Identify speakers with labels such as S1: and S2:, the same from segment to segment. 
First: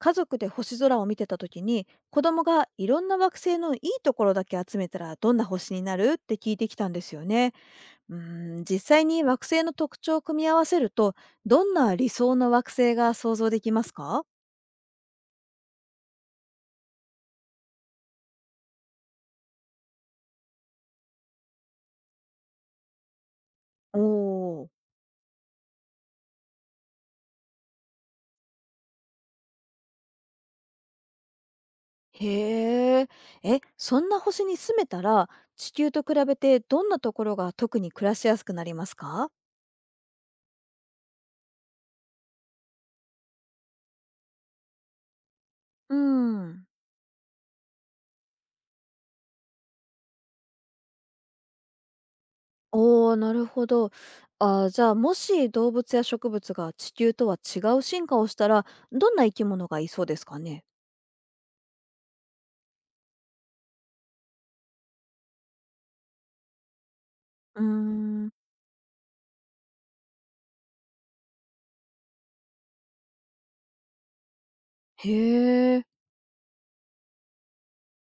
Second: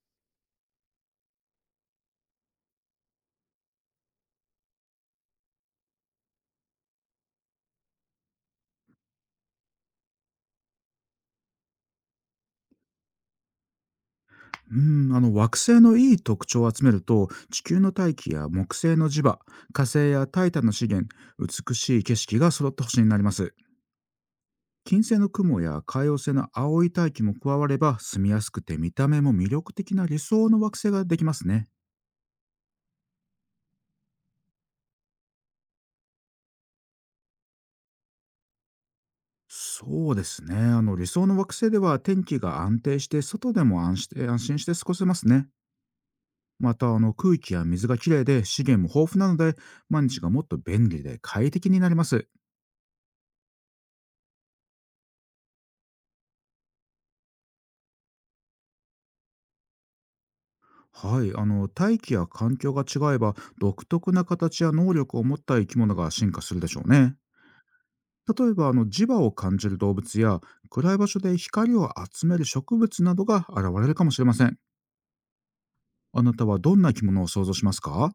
S1: 家族で星空を見てた時に子供がいろんな惑星のいいところだけ集めたらどんな星になるって聞いてきたんですよね。うー実際に惑星の特徴を組み合わせると、どんな理想の惑星が想像できますか？
S2: うーん、惑星のいい特徴を集めると、地球の大気や木星の磁場、火星やタイタンの資源、美しい景色が揃った星になります。
S1: おー。
S2: 金星の雲や海王星の青い大気も加われば、住みやすくて見た目も魅力的な理想の惑星ができますね。
S1: へー。え、そんな星に住めたら、地球と比べてどんなところが特に暮らしやすくなりますか？
S2: そうですね。理想の惑星では天気が安定して、外でも安心して過ごせますね。
S1: うん。
S2: また、空気や水がきれいで資源も豊富なので、毎日がもっと便利で快適になります。
S1: おお、なるほど。ああ、じゃあ、もし動物や植物が地球とは違う進化をしたら、どんな生き物がいそうですかね？
S2: はい、大気や環境が違えば、独特な形や能力を持った生き物が進化するでしょうね。
S1: うーん。
S2: 例えば、磁場を感じる動物や、暗い場所で光を集める植物などが現れるかもしれません。
S1: へえ。
S2: あなたはどんな生き物を想像しますか？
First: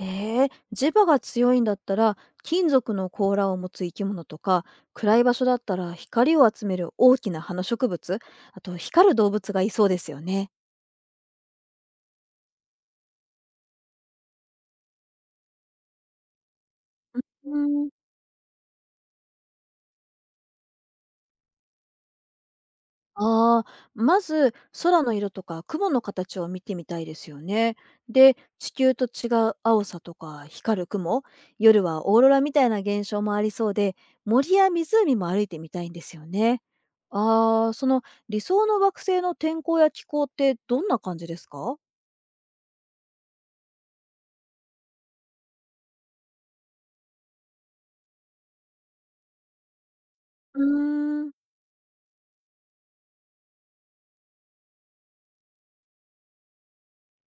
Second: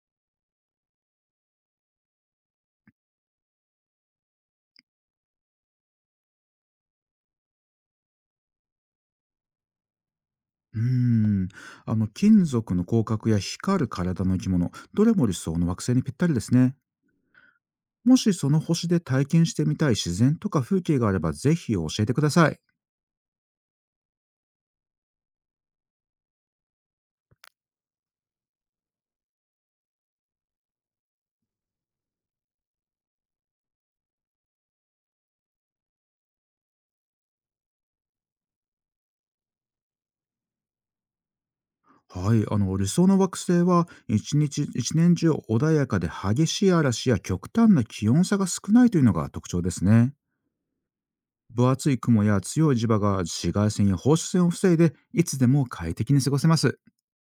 S1: えー、磁場が強いんだったら、金属の甲羅を持つ生き物とか、暗い場所だったら光を集める大きな花植物、あと光る動物がいそうですよね。
S2: うーん。金属の広角や光る体の生き物、どれも理想の惑星にぴったりですね。
S1: うーん。
S2: もしその星で体験してみたい自然とか風景があれば、ぜひ教えてください。
S1: ああ、まず空の色とか雲の形を見てみたいですよね。で、地球と違う青さとか光る雲、夜はオーロラみたいな現象もありそうで、森や湖も歩いてみたいんですよね。ああ、その理想の惑星の天候や気候ってどんな感じですか？
S2: はい、理想の惑星は一年中穏やかで、激しい嵐や極端な気温差が少ないというのが特徴ですね。
S1: うーん。
S2: 分厚い雲や強い磁場が紫外線や放射線を防いで、いつでも快適に過ごせます。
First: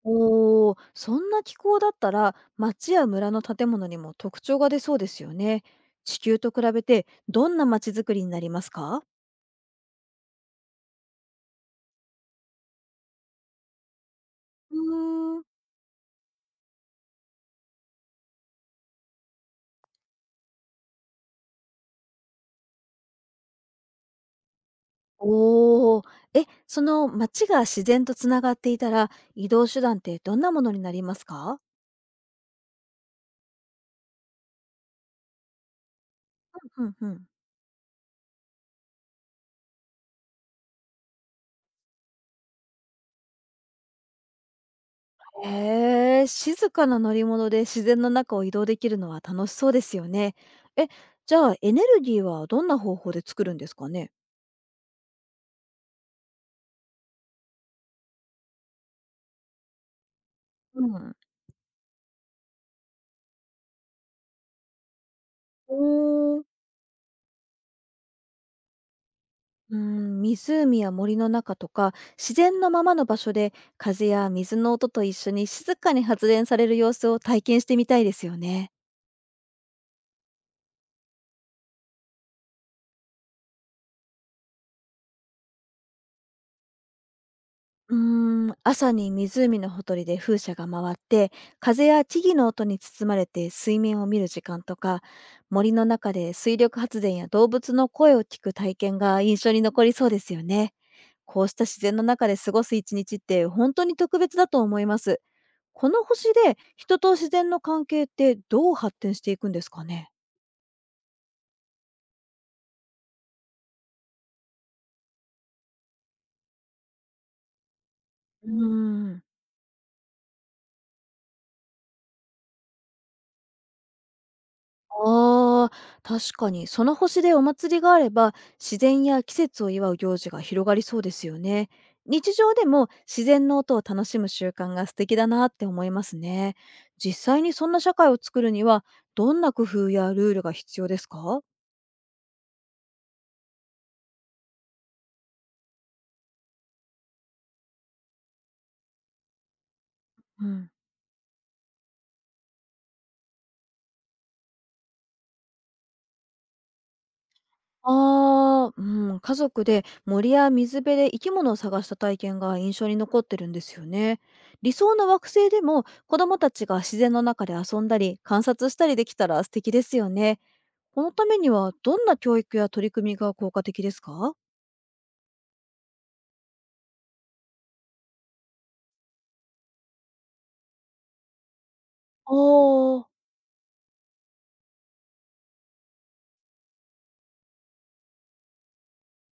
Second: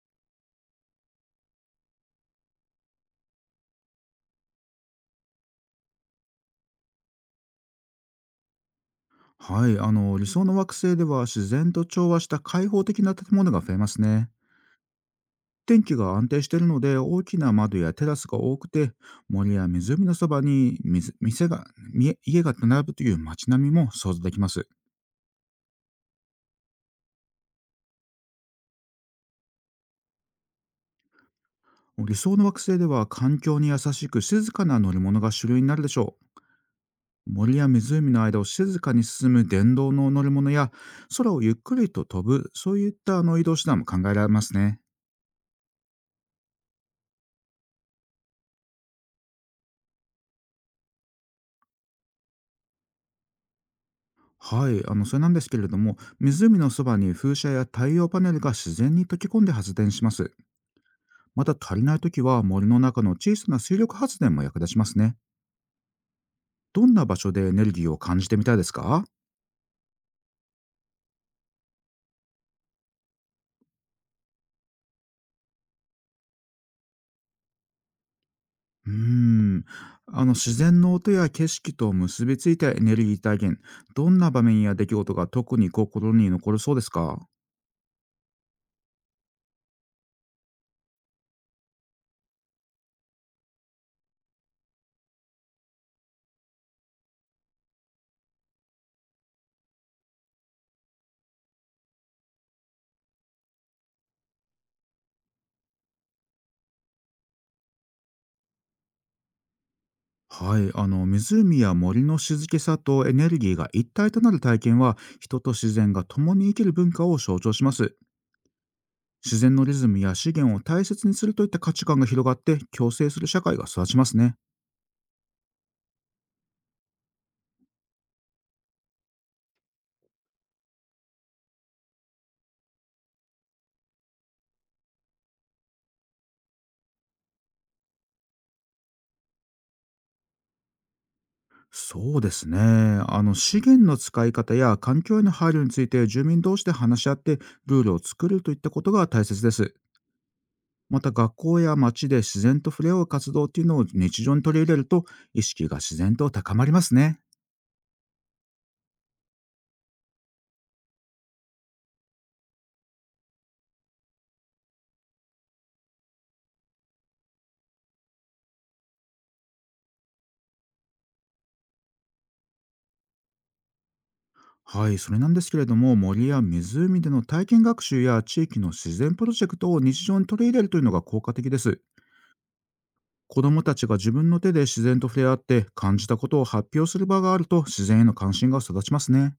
S1: おー、そんな気候だったら町や村の建物にも特徴が出そうですよね。地球と比べてどんな町づくりになりますか？
S2: はい、理想の惑星では、自然と調和した開放的な建物が増えますね。
S1: うーん。
S2: 天気が安定しているので、大きな窓やテラスが多くて、森や湖のそばに水店がみ家が並ぶという街並みも想像できます。
S1: おお。え、その街が自然とつながっていたら、移動手段ってどんなものになりますか？
S2: 理想の惑星では、環境に優しく静かな乗り物が主流になるでしょう。
S1: うんうん。
S2: 森や湖の間を静かに進む電動の乗り物や、空をゆっくりと飛ぶ、そういった移動手段も考えられますね。
S1: へえ、静かな乗り物で自然の中を移動できるのは楽しそうですよね。え、じゃあエネルギーはどんな方法で作るんですかね？
S2: はい、それなんですけれども、湖のそばに風車や太陽パネルが自然に溶け込んで発電します。
S1: うん。
S2: また、足りないときは森の中の小さな水力発電も役立ちますね。
S1: おー。
S2: どんな場所でエネルギーを感じてみたいですか？
S1: うん、湖や森の中とか、自然のままの場所で風や水の音と一緒に静かに発電される様子を体験してみたいですよね。
S2: うーん、自然の音や景色と結びついたエネルギー体験、どんな場面や出来事が特に心に残るそうですか？
S1: うーん、朝に湖のほとりで風車が回って、風や木々の音に包まれて水面を見る時間とか、森の中で水力発電や動物の声を聞く体験が印象に残りそうですよね。こうした自然の中で過ごす一日って本当に特別だと思います。この星で人と自然の関係ってどう発展していくんですかね？
S2: はい、湖や森の静けさとエネルギーが一体となる体験は、人と自然が共に生きる文化を象徴します。
S1: うーん。
S2: 自然のリズムや資源を大切にするといった価値観が広がって、共生する社会が育ちますね。
S1: ああ、確かに、その星でお祭りがあれば、自然や季節を祝う行事が広がりそうですよね。日常でも自然の音を楽しむ習慣が素敵だなって思いますね。実際にそんな社会を作るには、どんな工夫やルールが必要ですか？
S2: そうですね。資源の使い方や環境への配慮について、住民同士で話し合ってルールを作るといったことが大切です。
S1: うん、
S2: また、学校や町で自然と触れ合う活動っていうのを日常に取り入れると、意識が自然と高まりますね。
S1: ああ、うん、家族で森や水辺で生き物を探した体験が印象に残ってるんですよね。理想の惑星でも子どもたちが自然の中で遊んだり観察したりできたら素敵ですよね。このためにはどんな教育や取り組みが効果的ですか？
S2: はい、それなんですけれども、森や湖での体験学習や地域の自然プロジェクトを日常に取り入れるというのが効果的です。
S1: ああ、
S2: 子どもたちが自分の手で自然と触れ合って感じたことを発表する場があると、自然への関心が育ちますね。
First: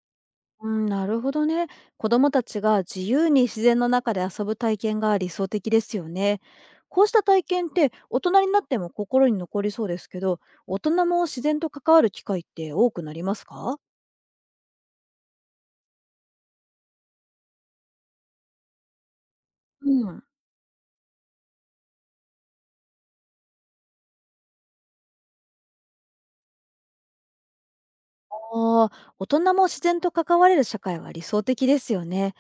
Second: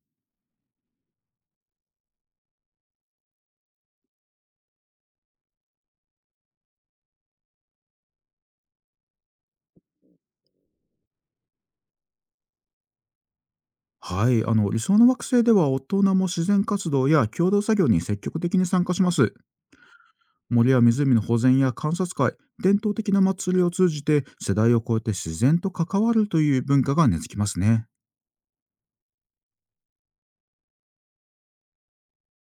S1: うん、なるほどね。子どもたちが自由に自然の中で遊ぶ体験が理想的ですよね。こうした体験って大人になっても心に残りそうですけど、大人も自然と関わる機会って多くなりますか？
S2: はい、理想の惑星では大人も自然活動や共同作業に積極的に参加します。
S1: うん。
S2: 森や湖の保全や観察会、伝統的な祭りを通じて世代を超えて自然と関わるという文化が根付きますね。
S1: ああ、大人も自然と関われる社会は理想的ですよね。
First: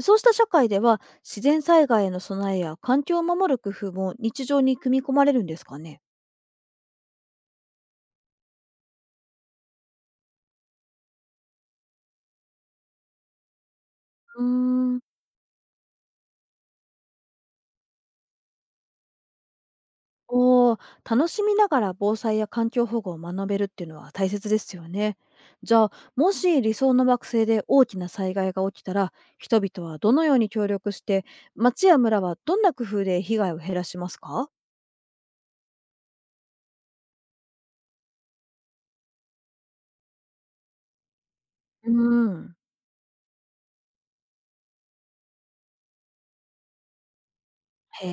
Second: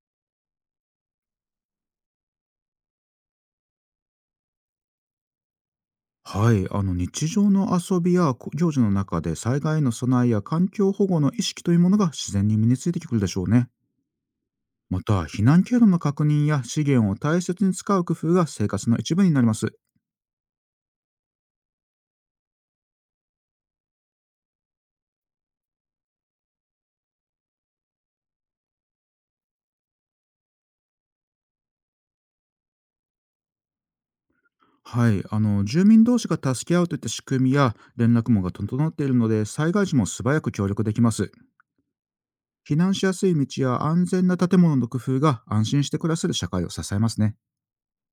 S1: そうした社会では自然災害への備えや環境を守る工夫も日常に組み込まれるんですかね？
S2: はい、日常の遊びや行事の中で、災害への備えや環境保護の意識というものが自然に身についてくるでしょうね。
S1: うーん。
S2: また、避難経路の確認や資源を大切に使う工夫が生活の一部になります。
S1: おお、楽しみながら防災や環境保護を学べるっていうのは大切ですよね。じゃあ、もし理想の惑星で大きな災害が起きたら、人々はどのように協力して、町や村はどんな工夫で被害を減らしますか？
S2: はい、住民同士が助け合うといった仕組みや連絡網が整っているので、災害時も素早く協力できます。
S1: うーん。
S2: 避難しやすい道や安全な建物の工夫が、安心して暮らせる社会を支えますね。
S1: へ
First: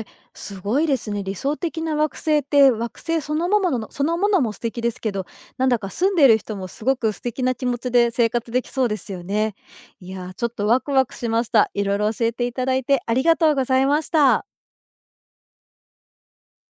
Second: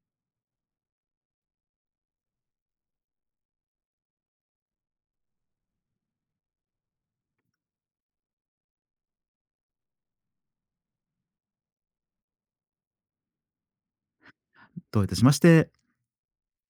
S1: え、すごいですね。理想的な惑星って惑星そのもののそのものも素敵ですけど、なんだか住んでいる人もすごく素敵な気持ちで生活できそうですよね。いやー、ちょっとワクワクしました。いろいろ教えていただいてありがとうございました。
S2: どういたしまして。